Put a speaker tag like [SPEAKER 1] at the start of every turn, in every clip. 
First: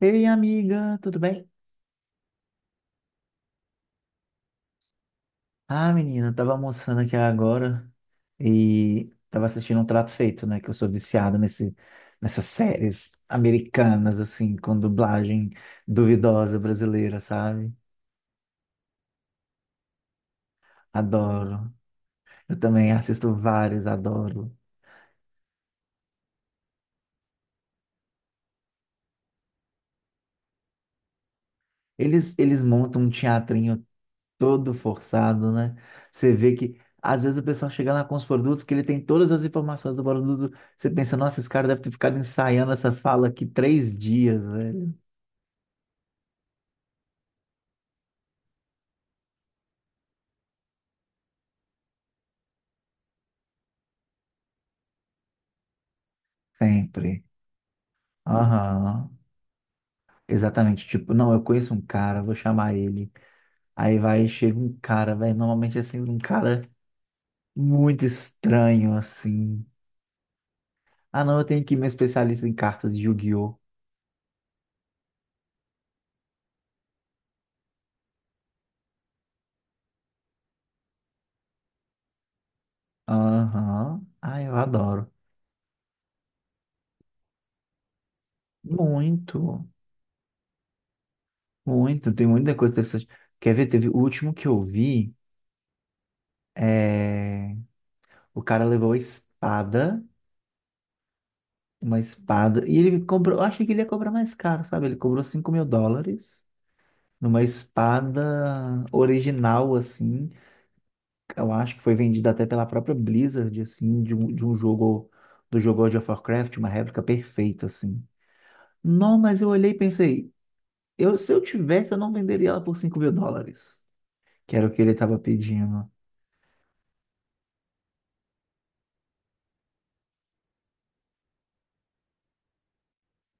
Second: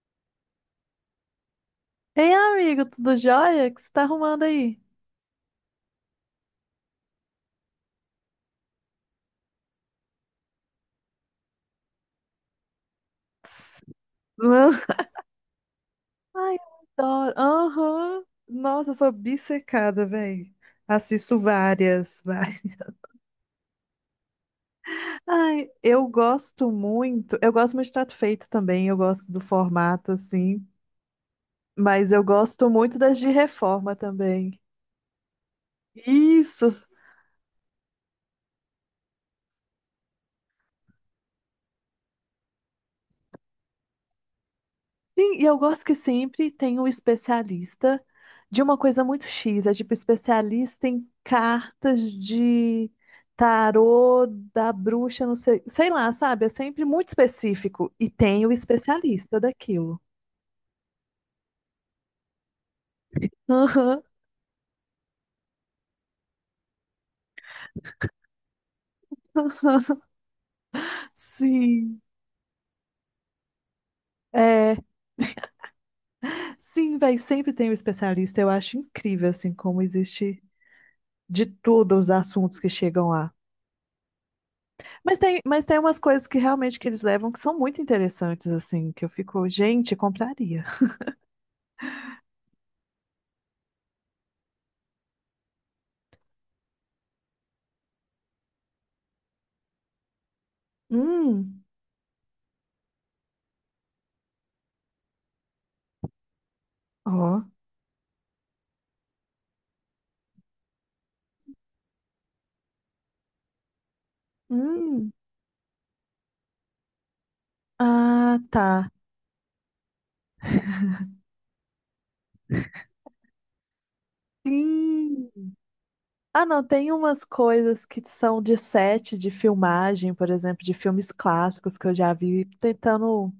[SPEAKER 1] Ei, amiga, tudo bem?
[SPEAKER 2] Ei, amigo, tudo jóia? O que você tá arrumando aí?
[SPEAKER 1] Ah, menina, eu tava almoçando aqui agora e tava assistindo um Trato Feito, né? Que eu sou viciado nessas séries
[SPEAKER 2] Tss,
[SPEAKER 1] americanas, assim,
[SPEAKER 2] não.
[SPEAKER 1] com dublagem
[SPEAKER 2] Ai,
[SPEAKER 1] duvidosa
[SPEAKER 2] eu
[SPEAKER 1] brasileira,
[SPEAKER 2] adoro.
[SPEAKER 1] sabe?
[SPEAKER 2] Aham. Nossa, eu sou obcecada, velho. Assisto
[SPEAKER 1] Adoro.
[SPEAKER 2] várias,
[SPEAKER 1] Eu
[SPEAKER 2] várias.
[SPEAKER 1] também assisto vários, adoro.
[SPEAKER 2] Ai, eu gosto muito. Eu gosto muito de Trato Feito também. Eu gosto do formato, assim. Mas eu
[SPEAKER 1] Eles
[SPEAKER 2] gosto muito
[SPEAKER 1] montam um
[SPEAKER 2] das de
[SPEAKER 1] teatrinho
[SPEAKER 2] reforma também.
[SPEAKER 1] todo forçado, né? Você vê
[SPEAKER 2] Isso!
[SPEAKER 1] que, às vezes, o pessoal chega lá com os produtos que ele tem todas as informações do produto. Você pensa, nossa, esse cara deve ter ficado ensaiando essa fala aqui 3 dias, velho.
[SPEAKER 2] Sim, e eu gosto que sempre tem um especialista de uma coisa muito X. É tipo especialista em cartas de tarô da bruxa, não sei, sei lá, sabe? É sempre muito
[SPEAKER 1] Sempre.
[SPEAKER 2] específico. E tem o
[SPEAKER 1] Aham.
[SPEAKER 2] especialista daquilo.
[SPEAKER 1] Exatamente. Tipo, não, eu conheço um cara, vou chamar ele. Aí
[SPEAKER 2] Aham.
[SPEAKER 1] vai, chega um cara, velho. Normalmente é sempre um cara muito estranho, assim. Ah, não, eu tenho aqui meu
[SPEAKER 2] Sim,
[SPEAKER 1] especialista em cartas de Yu-Gi-Oh!
[SPEAKER 2] é. Sim, véi, sempre tem um especialista. Eu acho incrível, assim, como existe de tudo os assuntos que chegam lá.
[SPEAKER 1] Aham. Ah, eu adoro.
[SPEAKER 2] Mas tem umas coisas que realmente que eles levam que são muito interessantes, assim, que eu fico,
[SPEAKER 1] Muito,
[SPEAKER 2] gente, compraria.
[SPEAKER 1] muito. Tem muita coisa interessante. Quer ver? Teve o último que eu vi. É... O cara levou a espada,
[SPEAKER 2] Hum.
[SPEAKER 1] uma espada, e ele cobrou. Eu achei que ele ia cobrar mais caro, sabe? Ele cobrou US$ 5.000 numa
[SPEAKER 2] Ó.
[SPEAKER 1] espada original, assim. Eu acho que foi vendida até pela própria Blizzard, assim, de um jogo,
[SPEAKER 2] Hum.
[SPEAKER 1] do jogo World of Warcraft, uma réplica perfeita, assim.
[SPEAKER 2] Ah, tá.
[SPEAKER 1] Não, mas eu olhei e pensei, eu, se eu tivesse, eu não venderia ela por US$ 5.000, que era o que ele estava
[SPEAKER 2] Sim.
[SPEAKER 1] pedindo.
[SPEAKER 2] Ah, não, tem umas coisas que são de set de filmagem, por exemplo, de filmes clássicos que eu já vi, tentando.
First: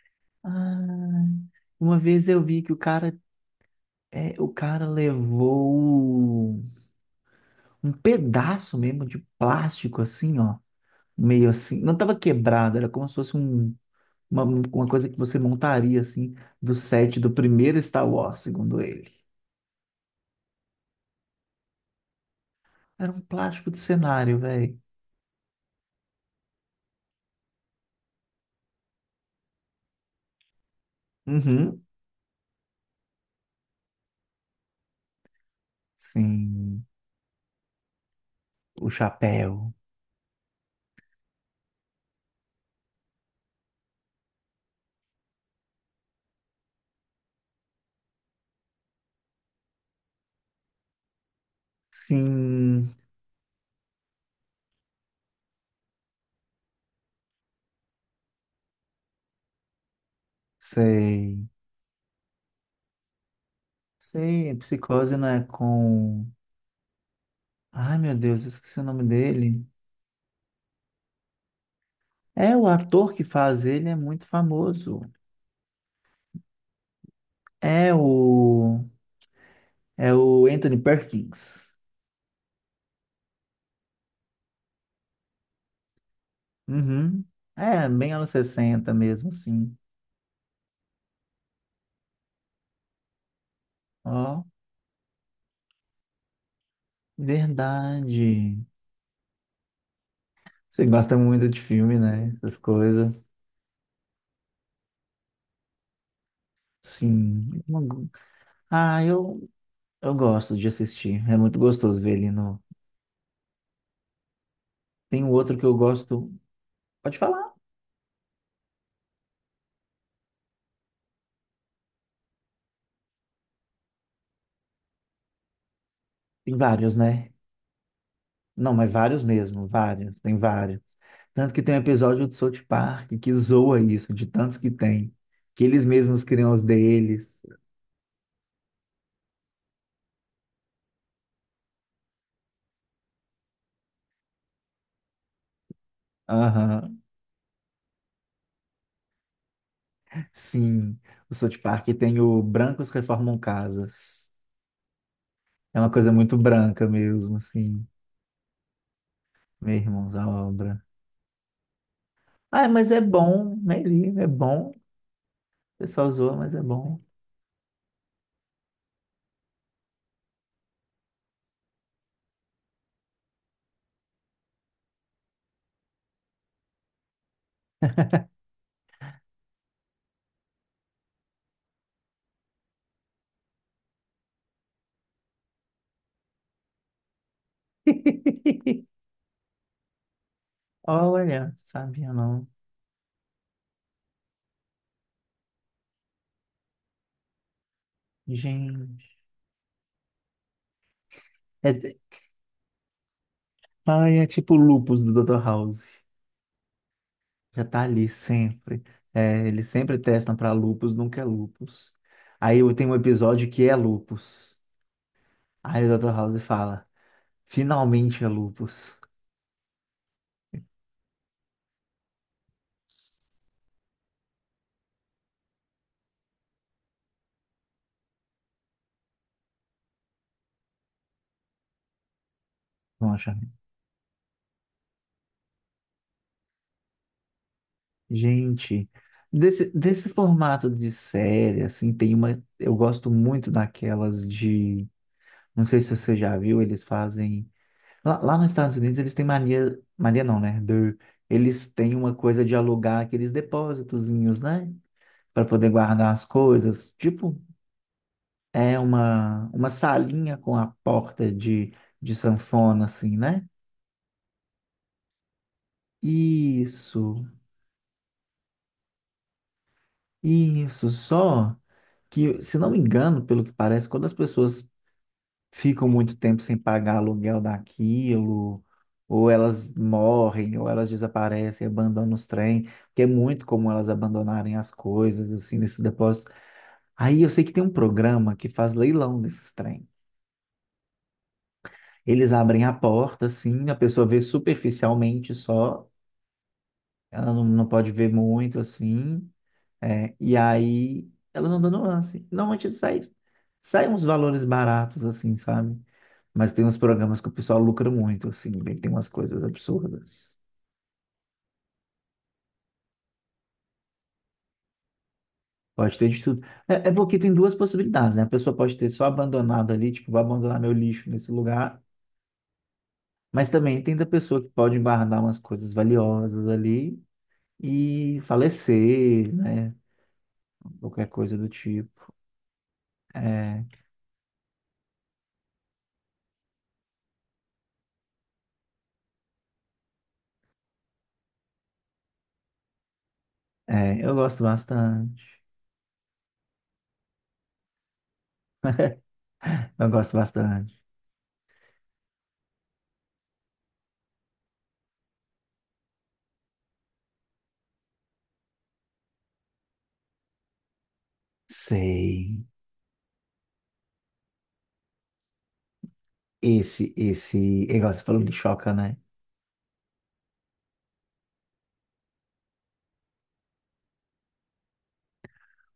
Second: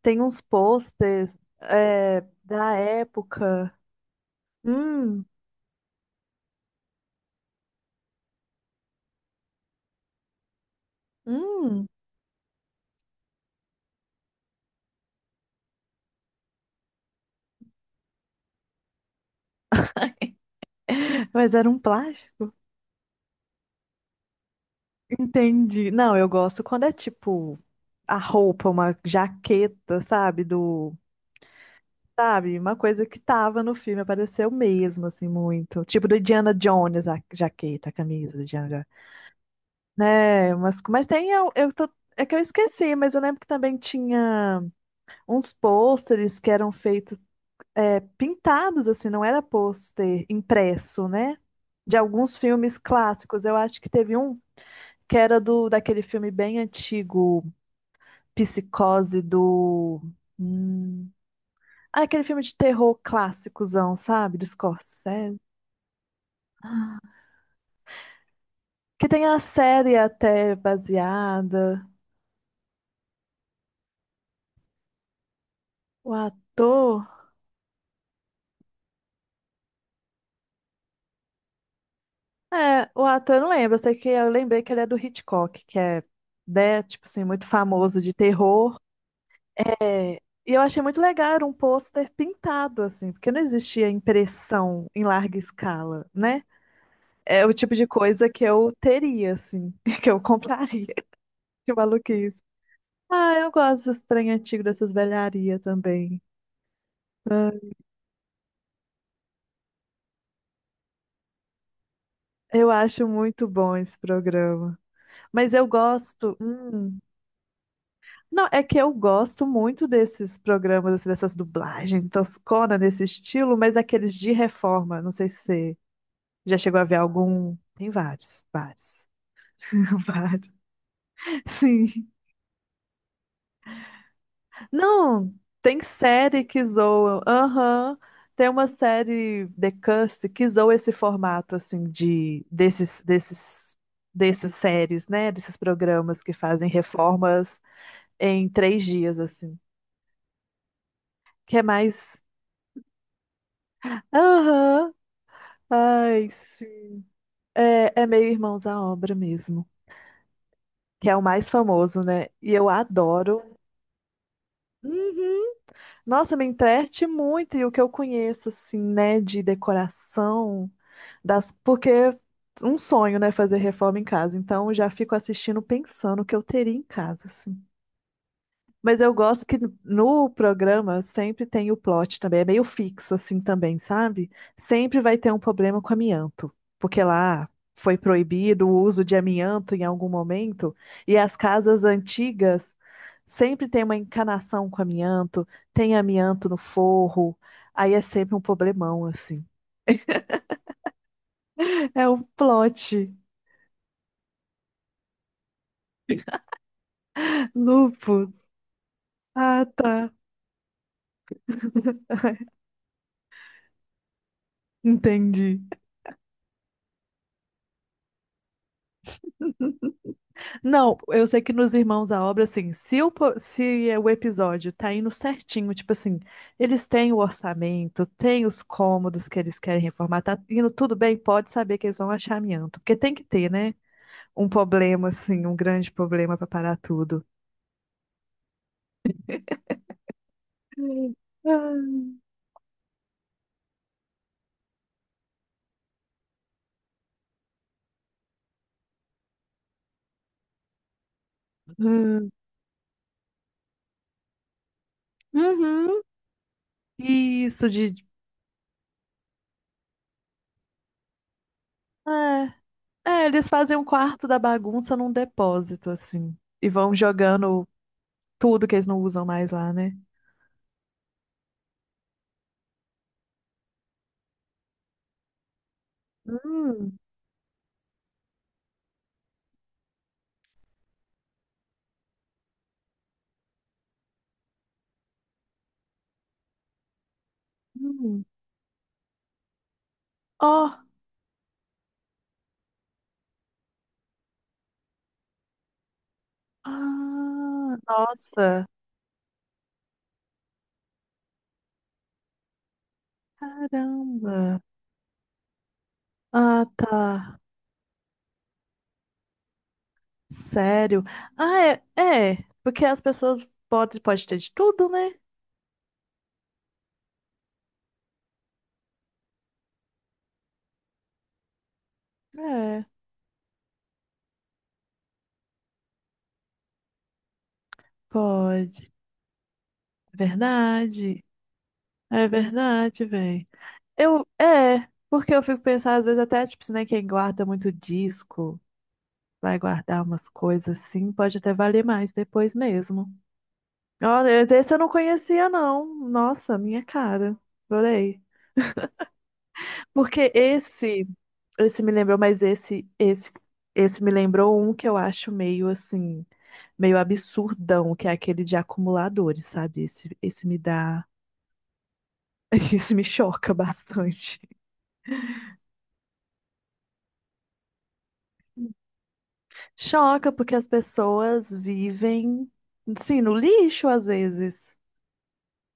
[SPEAKER 2] Tem uns
[SPEAKER 1] Ah,
[SPEAKER 2] posters,
[SPEAKER 1] uma
[SPEAKER 2] é,
[SPEAKER 1] vez eu vi que
[SPEAKER 2] da
[SPEAKER 1] o cara,
[SPEAKER 2] época.
[SPEAKER 1] é, o cara
[SPEAKER 2] Hum.
[SPEAKER 1] levou um pedaço mesmo de plástico, assim, ó. Meio assim,
[SPEAKER 2] Hum.
[SPEAKER 1] não estava quebrado, era como se fosse um, uma coisa que você montaria, assim, do set do primeiro Star Wars, segundo ele.
[SPEAKER 2] Mas era um plástico.
[SPEAKER 1] Era um plástico de cenário, velho.
[SPEAKER 2] Entendi. Não, eu gosto quando é tipo a roupa, uma jaqueta, sabe?
[SPEAKER 1] Uhum.
[SPEAKER 2] Sabe? Uma coisa que tava no filme, apareceu mesmo, assim, muito. Tipo do Indiana
[SPEAKER 1] Sim.
[SPEAKER 2] Jones, a jaqueta, a camisa do Indiana Jones.
[SPEAKER 1] O chapéu.
[SPEAKER 2] Né? Mas tem, eu tô, é que eu esqueci, mas eu lembro que também tinha uns pôsteres que eram feitos, é, pintados, assim, não era pôster impresso, né? De alguns filmes
[SPEAKER 1] Sim.
[SPEAKER 2] clássicos. Eu acho que teve um que era do daquele filme bem antigo, Psicose do. hum,
[SPEAKER 1] Sei.
[SPEAKER 2] Ah, aquele filme de terror clássicozão, sabe? Do
[SPEAKER 1] Sei. Psicose não
[SPEAKER 2] Scorsese.
[SPEAKER 1] é com. Ai, meu Deus, eu esqueci o nome
[SPEAKER 2] Que tem a
[SPEAKER 1] dele.
[SPEAKER 2] série até baseada.
[SPEAKER 1] É, o ator que faz ele é muito famoso.
[SPEAKER 2] O ator.
[SPEAKER 1] É o. É o Anthony Perkins.
[SPEAKER 2] É, o ator eu não lembro. Eu sei que eu lembrei que ele é do Hitchcock, que é, né, tipo
[SPEAKER 1] Uhum.
[SPEAKER 2] assim, muito
[SPEAKER 1] É,
[SPEAKER 2] famoso
[SPEAKER 1] bem
[SPEAKER 2] de
[SPEAKER 1] anos
[SPEAKER 2] terror.
[SPEAKER 1] 60 mesmo, assim.
[SPEAKER 2] É, e eu achei muito legal, era um pôster pintado, assim, porque não existia
[SPEAKER 1] Ó,
[SPEAKER 2] impressão em larga escala, né? É o tipo de coisa que
[SPEAKER 1] verdade.
[SPEAKER 2] eu teria, assim, que eu
[SPEAKER 1] Você
[SPEAKER 2] compraria.
[SPEAKER 1] gosta muito de
[SPEAKER 2] Que
[SPEAKER 1] filme, né?
[SPEAKER 2] maluquice.
[SPEAKER 1] Essas coisas.
[SPEAKER 2] Ah, eu gosto desse trem antigo, dessas velharias também.
[SPEAKER 1] Sim.
[SPEAKER 2] Ah,
[SPEAKER 1] Ah, eu gosto de assistir. É muito gostoso ver ele no.
[SPEAKER 2] eu acho muito bom esse programa.
[SPEAKER 1] Tem um
[SPEAKER 2] Mas
[SPEAKER 1] outro que
[SPEAKER 2] eu
[SPEAKER 1] eu gosto.
[SPEAKER 2] gosto.
[SPEAKER 1] Pode falar.
[SPEAKER 2] Não, é que eu gosto muito desses programas, assim, dessas dublagens toscona nesse estilo, mas aqueles de reforma. Não sei se você
[SPEAKER 1] Tem
[SPEAKER 2] já chegou a
[SPEAKER 1] vários,
[SPEAKER 2] ver
[SPEAKER 1] né?
[SPEAKER 2] algum. Tem vários,
[SPEAKER 1] Não, mas
[SPEAKER 2] vários.
[SPEAKER 1] vários mesmo. Vários. Tem
[SPEAKER 2] Vários.
[SPEAKER 1] vários. Tanto que tem um
[SPEAKER 2] Sim.
[SPEAKER 1] episódio do South Park que zoa isso, de tantos que tem.
[SPEAKER 2] Não,
[SPEAKER 1] Que
[SPEAKER 2] tem
[SPEAKER 1] eles mesmos
[SPEAKER 2] série
[SPEAKER 1] criam os
[SPEAKER 2] que zoa.
[SPEAKER 1] deles.
[SPEAKER 2] Aham. Tem uma série The Curse que zoa esse formato assim de desses desses dessas séries, né, desses programas que fazem
[SPEAKER 1] Aham.
[SPEAKER 2] reformas em 3 dias assim.
[SPEAKER 1] Sim. O South
[SPEAKER 2] Que é
[SPEAKER 1] Park tem
[SPEAKER 2] mais.
[SPEAKER 1] o Brancos Reformam Casas.
[SPEAKER 2] Aham.
[SPEAKER 1] É uma coisa
[SPEAKER 2] Ai,
[SPEAKER 1] muito branca
[SPEAKER 2] sim.
[SPEAKER 1] mesmo, assim.
[SPEAKER 2] É, é meio Irmãos à Obra mesmo,
[SPEAKER 1] Meu irmãos, a obra.
[SPEAKER 2] que é o mais famoso, né? E
[SPEAKER 1] Ah,
[SPEAKER 2] eu
[SPEAKER 1] mas é
[SPEAKER 2] adoro.
[SPEAKER 1] bom, né? Lívia? É bom. O
[SPEAKER 2] Uhum.
[SPEAKER 1] pessoal
[SPEAKER 2] Nossa,
[SPEAKER 1] zoa,
[SPEAKER 2] me
[SPEAKER 1] mas é bom.
[SPEAKER 2] entrete muito e o que eu conheço, assim, né, de decoração, das, porque é um sonho, né, fazer reforma em casa. Então, eu já fico assistindo pensando o que eu teria em casa, assim. Mas eu gosto que no programa sempre tem o plot também, é meio fixo assim também, sabe? Sempre vai ter um problema com amianto, porque lá foi proibido o uso de amianto em algum momento, e as
[SPEAKER 1] Olha,
[SPEAKER 2] casas
[SPEAKER 1] sabia não.
[SPEAKER 2] antigas sempre tem uma encanação com amianto, tem amianto no forro, aí é sempre um problemão
[SPEAKER 1] Gente.
[SPEAKER 2] assim.
[SPEAKER 1] É, de-
[SPEAKER 2] É o plot.
[SPEAKER 1] ai, é tipo o lupus do Dr. House. Já tá ali
[SPEAKER 2] Lupus.
[SPEAKER 1] sempre. É,
[SPEAKER 2] Ah,
[SPEAKER 1] eles sempre
[SPEAKER 2] tá.
[SPEAKER 1] testam pra lupus, nunca é lupus. Aí eu tenho um episódio que é lupus.
[SPEAKER 2] Entendi.
[SPEAKER 1] Aí o Dr. House fala: finalmente é lupus.
[SPEAKER 2] Não, eu sei que nos Irmãos à Obra, assim, se é o episódio tá indo certinho, tipo assim, eles têm o orçamento, têm os cômodos que eles querem reformar, tá indo tudo bem, pode saber que eles vão achar amianto, porque
[SPEAKER 1] Vão
[SPEAKER 2] tem que
[SPEAKER 1] achar.
[SPEAKER 2] ter, né? Um problema, assim, um grande problema para parar tudo.
[SPEAKER 1] Gente, desse formato de
[SPEAKER 2] Uhum.
[SPEAKER 1] série, assim, tem uma. Eu gosto muito daquelas de não sei se você já viu, eles fazem. Lá nos Estados Unidos, eles têm mania. Mania não, né? Do- eles têm uma coisa de alugar aqueles depósitozinhos, né? Para poder
[SPEAKER 2] Uhum.
[SPEAKER 1] guardar as coisas. Tipo,
[SPEAKER 2] Isso de.
[SPEAKER 1] é uma salinha com a porta de
[SPEAKER 2] É,
[SPEAKER 1] sanfona, assim,
[SPEAKER 2] é,
[SPEAKER 1] né?
[SPEAKER 2] eles fazem um quarto da bagunça num depósito, assim, e vão
[SPEAKER 1] Isso,
[SPEAKER 2] jogando tudo que eles não usam mais lá, né?
[SPEAKER 1] isso. Só que, se não me engano, pelo que parece, quando as pessoas ficam muito tempo sem pagar
[SPEAKER 2] Hum.
[SPEAKER 1] aluguel daquilo, ou elas morrem, ou elas desaparecem, abandonam os trem, que é muito comum elas abandonarem as coisas, assim, nesses depósitos. Aí eu sei que tem um
[SPEAKER 2] Hum.
[SPEAKER 1] programa que faz leilão desses trem.
[SPEAKER 2] Ó.
[SPEAKER 1] Eles abrem a porta, assim, a pessoa vê superficialmente só, ela não, não
[SPEAKER 2] Ah,
[SPEAKER 1] pode ver muito,
[SPEAKER 2] nossa,
[SPEAKER 1] assim, é, e aí elas vão dando lance. Normalmente sai, saem uns valores
[SPEAKER 2] caramba.
[SPEAKER 1] baratos, assim, sabe? Mas tem
[SPEAKER 2] Ah,
[SPEAKER 1] uns
[SPEAKER 2] tá.
[SPEAKER 1] programas que o pessoal lucra muito, assim, bem, tem umas coisas absurdas.
[SPEAKER 2] Sério? Ah, é, é, porque as pessoas podem pode ter de tudo, né?
[SPEAKER 1] Pode ter de tudo. É, é porque tem duas possibilidades, né? A pessoa pode ter só abandonado ali, tipo, vou abandonar meu lixo nesse lugar,
[SPEAKER 2] É,
[SPEAKER 1] mas também tem da pessoa que pode guardar umas coisas valiosas ali e
[SPEAKER 2] pode.
[SPEAKER 1] falecer, né?
[SPEAKER 2] É
[SPEAKER 1] Qualquer
[SPEAKER 2] verdade.
[SPEAKER 1] coisa do tipo.
[SPEAKER 2] É verdade, velho.
[SPEAKER 1] É,
[SPEAKER 2] Eu, é, porque eu fico pensando, às vezes até, tipo, se, né, quem guarda muito disco, vai guardar umas coisas assim, pode até valer mais depois mesmo.
[SPEAKER 1] eu
[SPEAKER 2] Olha,
[SPEAKER 1] gosto
[SPEAKER 2] esse eu não
[SPEAKER 1] bastante.
[SPEAKER 2] conhecia, não. Nossa, minha cara. Adorei.
[SPEAKER 1] Eu gosto
[SPEAKER 2] Porque
[SPEAKER 1] bastante.
[SPEAKER 2] esse, me lembrou, mas esse me lembrou um que eu acho meio assim, meio absurdão, que é aquele de acumuladores, sabe? Esse me dá,
[SPEAKER 1] Sei.
[SPEAKER 2] esse me choca bastante.
[SPEAKER 1] Esse, esse, igual você falou de choca, né?
[SPEAKER 2] Choca porque as pessoas vivem, sim, no lixo às vezes.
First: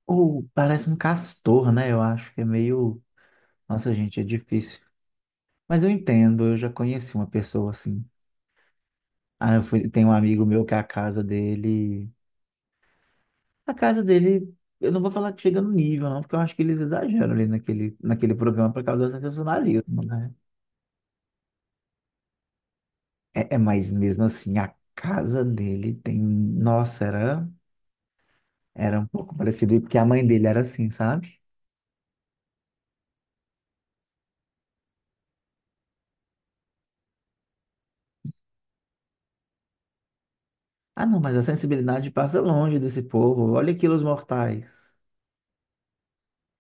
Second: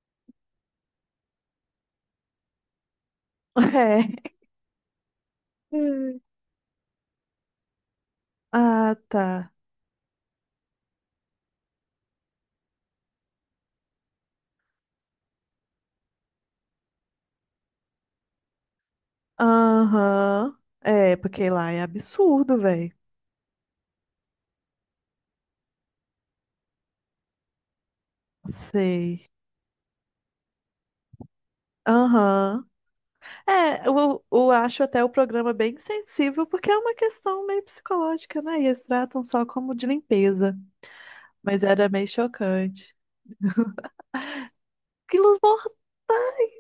[SPEAKER 1] Ou parece um castor, né? Eu acho que é meio nossa, gente, é
[SPEAKER 2] É.
[SPEAKER 1] difícil. Mas eu
[SPEAKER 2] Hum.
[SPEAKER 1] entendo, eu já conheci uma pessoa assim.
[SPEAKER 2] Ah, tá.
[SPEAKER 1] Ah, eu fui, tem um amigo meu que é a casa dele. A casa dele, eu não vou falar que chega no nível, não, porque eu acho que eles exageram ali naquele programa por causa do sensacionalismo, né?
[SPEAKER 2] Aham. É, porque lá é absurdo, velho.
[SPEAKER 1] Mas mesmo assim, a casa dele tem. Nossa, era, era um
[SPEAKER 2] Sei.
[SPEAKER 1] pouco parecido, porque a mãe dele era assim, sabe?
[SPEAKER 2] Aham. É, eu acho até o programa bem sensível, porque é uma questão meio psicológica, né? E eles tratam só como de limpeza.
[SPEAKER 1] Ah, não, mas a
[SPEAKER 2] Mas era meio
[SPEAKER 1] sensibilidade passa longe
[SPEAKER 2] chocante.
[SPEAKER 1] desse povo. Olha aqui os mortais.
[SPEAKER 2] Quilos mortais,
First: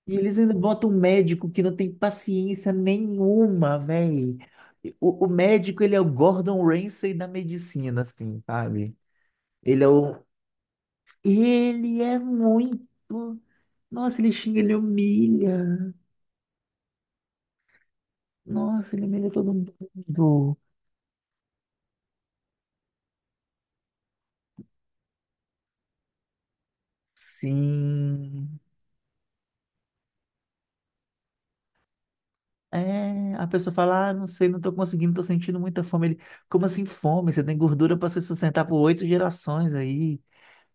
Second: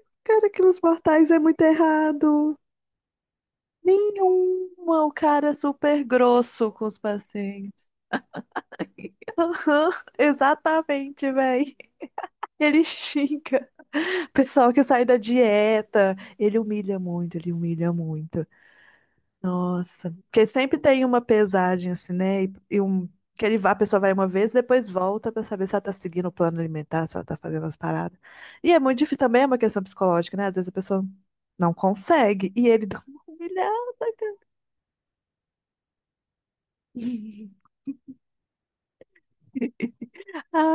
[SPEAKER 1] E eles
[SPEAKER 2] cara,
[SPEAKER 1] ainda
[SPEAKER 2] quilos
[SPEAKER 1] botam um
[SPEAKER 2] mortais é
[SPEAKER 1] médico
[SPEAKER 2] muito
[SPEAKER 1] que não tem
[SPEAKER 2] errado.
[SPEAKER 1] paciência nenhuma, velho.
[SPEAKER 2] Nenhuma, o
[SPEAKER 1] O
[SPEAKER 2] cara é
[SPEAKER 1] médico, ele é
[SPEAKER 2] super
[SPEAKER 1] o Gordon
[SPEAKER 2] grosso com os
[SPEAKER 1] Ramsay da
[SPEAKER 2] pacientes.
[SPEAKER 1] medicina, assim, sabe? Ele é
[SPEAKER 2] Aham,
[SPEAKER 1] o...
[SPEAKER 2] exatamente, véi.
[SPEAKER 1] Ele é
[SPEAKER 2] Ele
[SPEAKER 1] muito...
[SPEAKER 2] xinga.
[SPEAKER 1] Nossa, ele xinga,
[SPEAKER 2] Pessoal
[SPEAKER 1] ele
[SPEAKER 2] que sai da
[SPEAKER 1] humilha.
[SPEAKER 2] dieta, ele humilha muito, ele humilha muito.
[SPEAKER 1] Nossa, ele humilha todo mundo.
[SPEAKER 2] Nossa, porque sempre tem uma pesagem assim, né? E um, que ele vai, a pessoa vai uma vez, depois volta pra saber se ela tá seguindo o plano alimentar, se ela tá fazendo as paradas.
[SPEAKER 1] Sim.
[SPEAKER 2] E é muito difícil também, é uma questão psicológica, né? Às vezes a pessoa não consegue e ele dá uma
[SPEAKER 1] É, a pessoa fala, ah,
[SPEAKER 2] humilhada,
[SPEAKER 1] não sei,
[SPEAKER 2] cara.
[SPEAKER 1] não tô conseguindo, tô sentindo muita fome. Ele, como assim fome? Você tem gordura para se sustentar por 8 gerações aí.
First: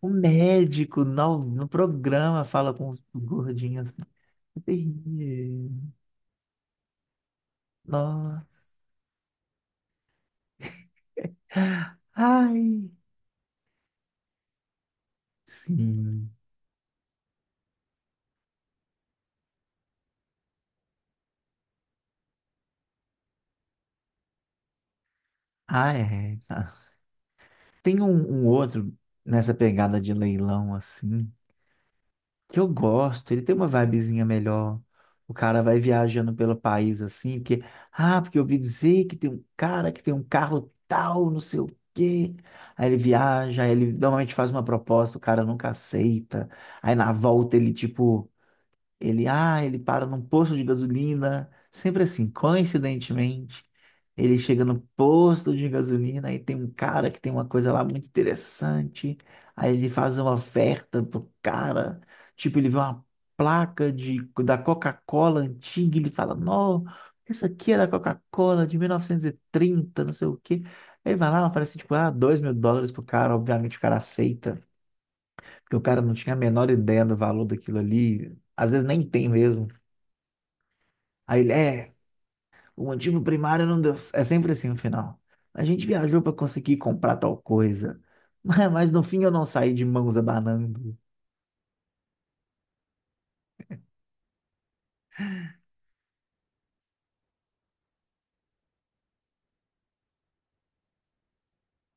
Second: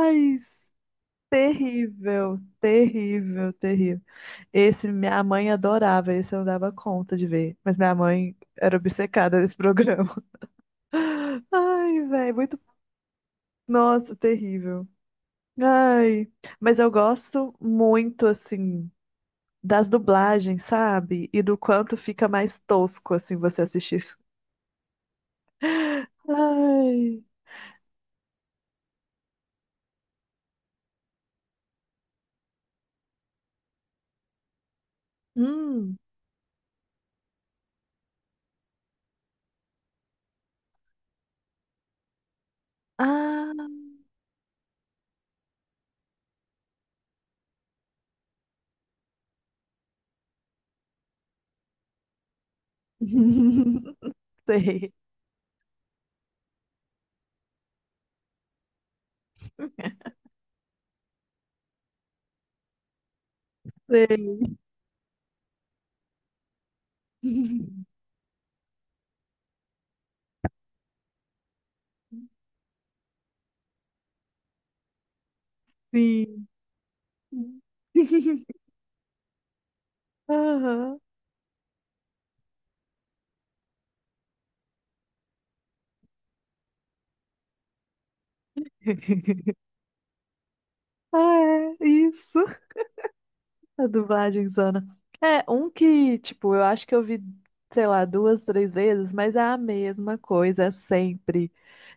[SPEAKER 1] O médico no
[SPEAKER 2] terrível,
[SPEAKER 1] programa fala com os
[SPEAKER 2] terrível,
[SPEAKER 1] gordinhos
[SPEAKER 2] terrível.
[SPEAKER 1] assim. "É
[SPEAKER 2] Esse minha mãe
[SPEAKER 1] terrível".
[SPEAKER 2] adorava, esse eu não dava conta de ver, mas minha mãe
[SPEAKER 1] Nossa.
[SPEAKER 2] era obcecada nesse programa. Ai, velho, muito,
[SPEAKER 1] Ai,
[SPEAKER 2] nossa, terrível.
[SPEAKER 1] sim.
[SPEAKER 2] Ai, mas eu gosto muito, assim, das dublagens, sabe? E do quanto fica mais tosco, assim, você assistir isso.
[SPEAKER 1] Ah, é. Tá.
[SPEAKER 2] Ai.
[SPEAKER 1] Tem um, um outro nessa pegada de leilão assim, que eu gosto, ele tem uma vibezinha melhor. O cara vai
[SPEAKER 2] Hum.
[SPEAKER 1] viajando pelo país assim, porque, ah, porque eu ouvi dizer que tem um cara que tem um carro tal, não sei o quê. Aí ele viaja,
[SPEAKER 2] Ah.
[SPEAKER 1] aí ele normalmente faz uma proposta, o cara nunca aceita. Aí na volta ele, tipo, ele, ele para num posto de gasolina, sempre assim, coincidentemente, ele chega no
[SPEAKER 2] Sei,
[SPEAKER 1] posto de gasolina e tem um cara que tem uma coisa lá muito interessante. Aí ele faz uma oferta pro cara, tipo, ele vê uma placa da
[SPEAKER 2] sei,
[SPEAKER 1] Coca-Cola antiga, e ele fala, não, essa aqui é da Coca-Cola de 1930, não sei o quê. Aí ele vai lá, oferece, tipo, ah, US$ 2.000 pro cara, obviamente o cara aceita, porque o cara não tinha a
[SPEAKER 2] sim.
[SPEAKER 1] menor ideia do valor daquilo ali, às vezes nem tem mesmo.
[SPEAKER 2] Aham.
[SPEAKER 1] Aí ele, é, o motivo primário não deu. C-". É sempre assim no final. A gente viajou para conseguir comprar tal coisa, mas no fim eu não saí de mãos abanando.
[SPEAKER 2] Ah, é, isso. A dublagem zona. É, um que, tipo, eu acho que eu vi, sei lá, duas, três vezes, mas é a mesma coisa é sempre.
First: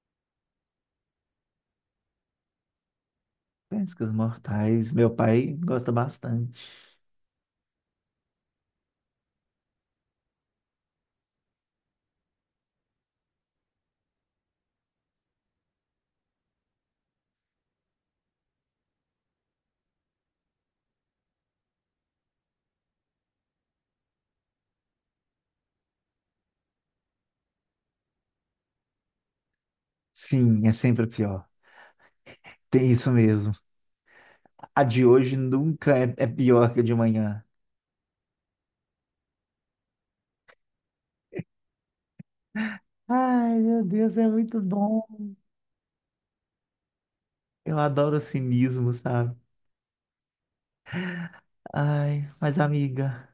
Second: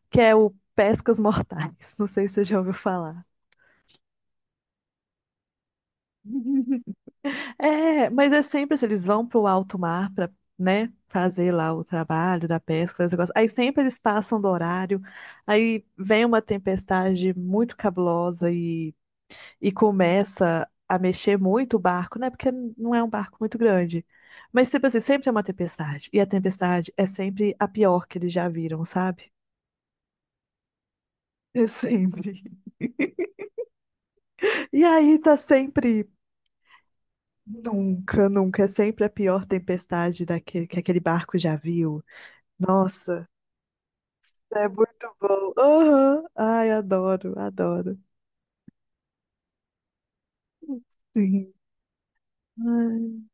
[SPEAKER 2] Que é o Pescas Mortais. Não sei se você já ouviu falar.
[SPEAKER 1] Pescas mortais, meu pai gosta bastante.
[SPEAKER 2] É, mas é sempre assim, eles vão para o alto mar para, né, fazer lá o trabalho da pesca, fazer esse negócio. Aí sempre eles passam do horário, aí vem uma tempestade muito cabulosa e começa a mexer muito o barco, né? Porque não é um barco muito grande. Mas tipo assim, sempre é uma tempestade. E a tempestade é sempre a pior que eles já viram, sabe?
[SPEAKER 1] Sim, é sempre pior.
[SPEAKER 2] É sempre.
[SPEAKER 1] Tem isso mesmo. A
[SPEAKER 2] E
[SPEAKER 1] de
[SPEAKER 2] aí
[SPEAKER 1] hoje
[SPEAKER 2] tá
[SPEAKER 1] nunca
[SPEAKER 2] sempre.
[SPEAKER 1] é, é pior que a de amanhã.
[SPEAKER 2] Nunca, nunca. É sempre a pior tempestade daquele, que aquele barco já viu. Nossa,
[SPEAKER 1] Ai, meu Deus, é muito
[SPEAKER 2] é
[SPEAKER 1] bom.
[SPEAKER 2] muito bom. Aham. Ai, adoro,
[SPEAKER 1] Eu
[SPEAKER 2] adoro.
[SPEAKER 1] adoro o cinismo, sabe?
[SPEAKER 2] Sim.
[SPEAKER 1] Ai, mas
[SPEAKER 2] Ai.
[SPEAKER 1] amiga,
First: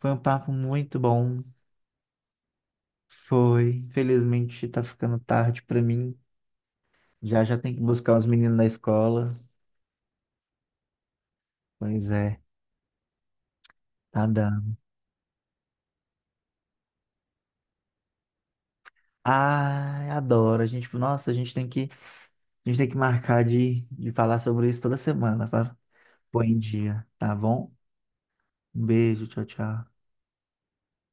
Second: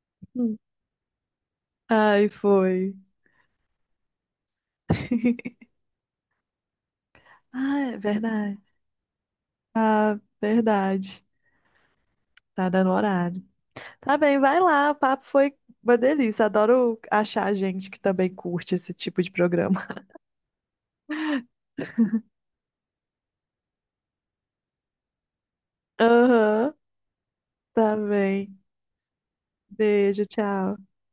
[SPEAKER 1] foi um papo
[SPEAKER 2] Hum.
[SPEAKER 1] muito bom.
[SPEAKER 2] Ai, foi.
[SPEAKER 1] Foi. Infelizmente tá ficando tarde pra mim. Já já tem que
[SPEAKER 2] Ah, é
[SPEAKER 1] buscar os meninos
[SPEAKER 2] verdade.
[SPEAKER 1] da escola.
[SPEAKER 2] Ah, verdade.
[SPEAKER 1] Pois é,
[SPEAKER 2] Tá dando horário. Tá
[SPEAKER 1] tá
[SPEAKER 2] bem, vai
[SPEAKER 1] dando.
[SPEAKER 2] lá. O papo foi uma delícia. Adoro achar gente que também curte esse tipo de programa.
[SPEAKER 1] Ai, adoro. A gente, nossa, a gente tem que marcar de falar sobre isso toda semana para pôr em
[SPEAKER 2] Aham,
[SPEAKER 1] dia, tá bom?
[SPEAKER 2] tá bem.
[SPEAKER 1] Um beijo, tchau, tchau.
[SPEAKER 2] Beijo, tchau.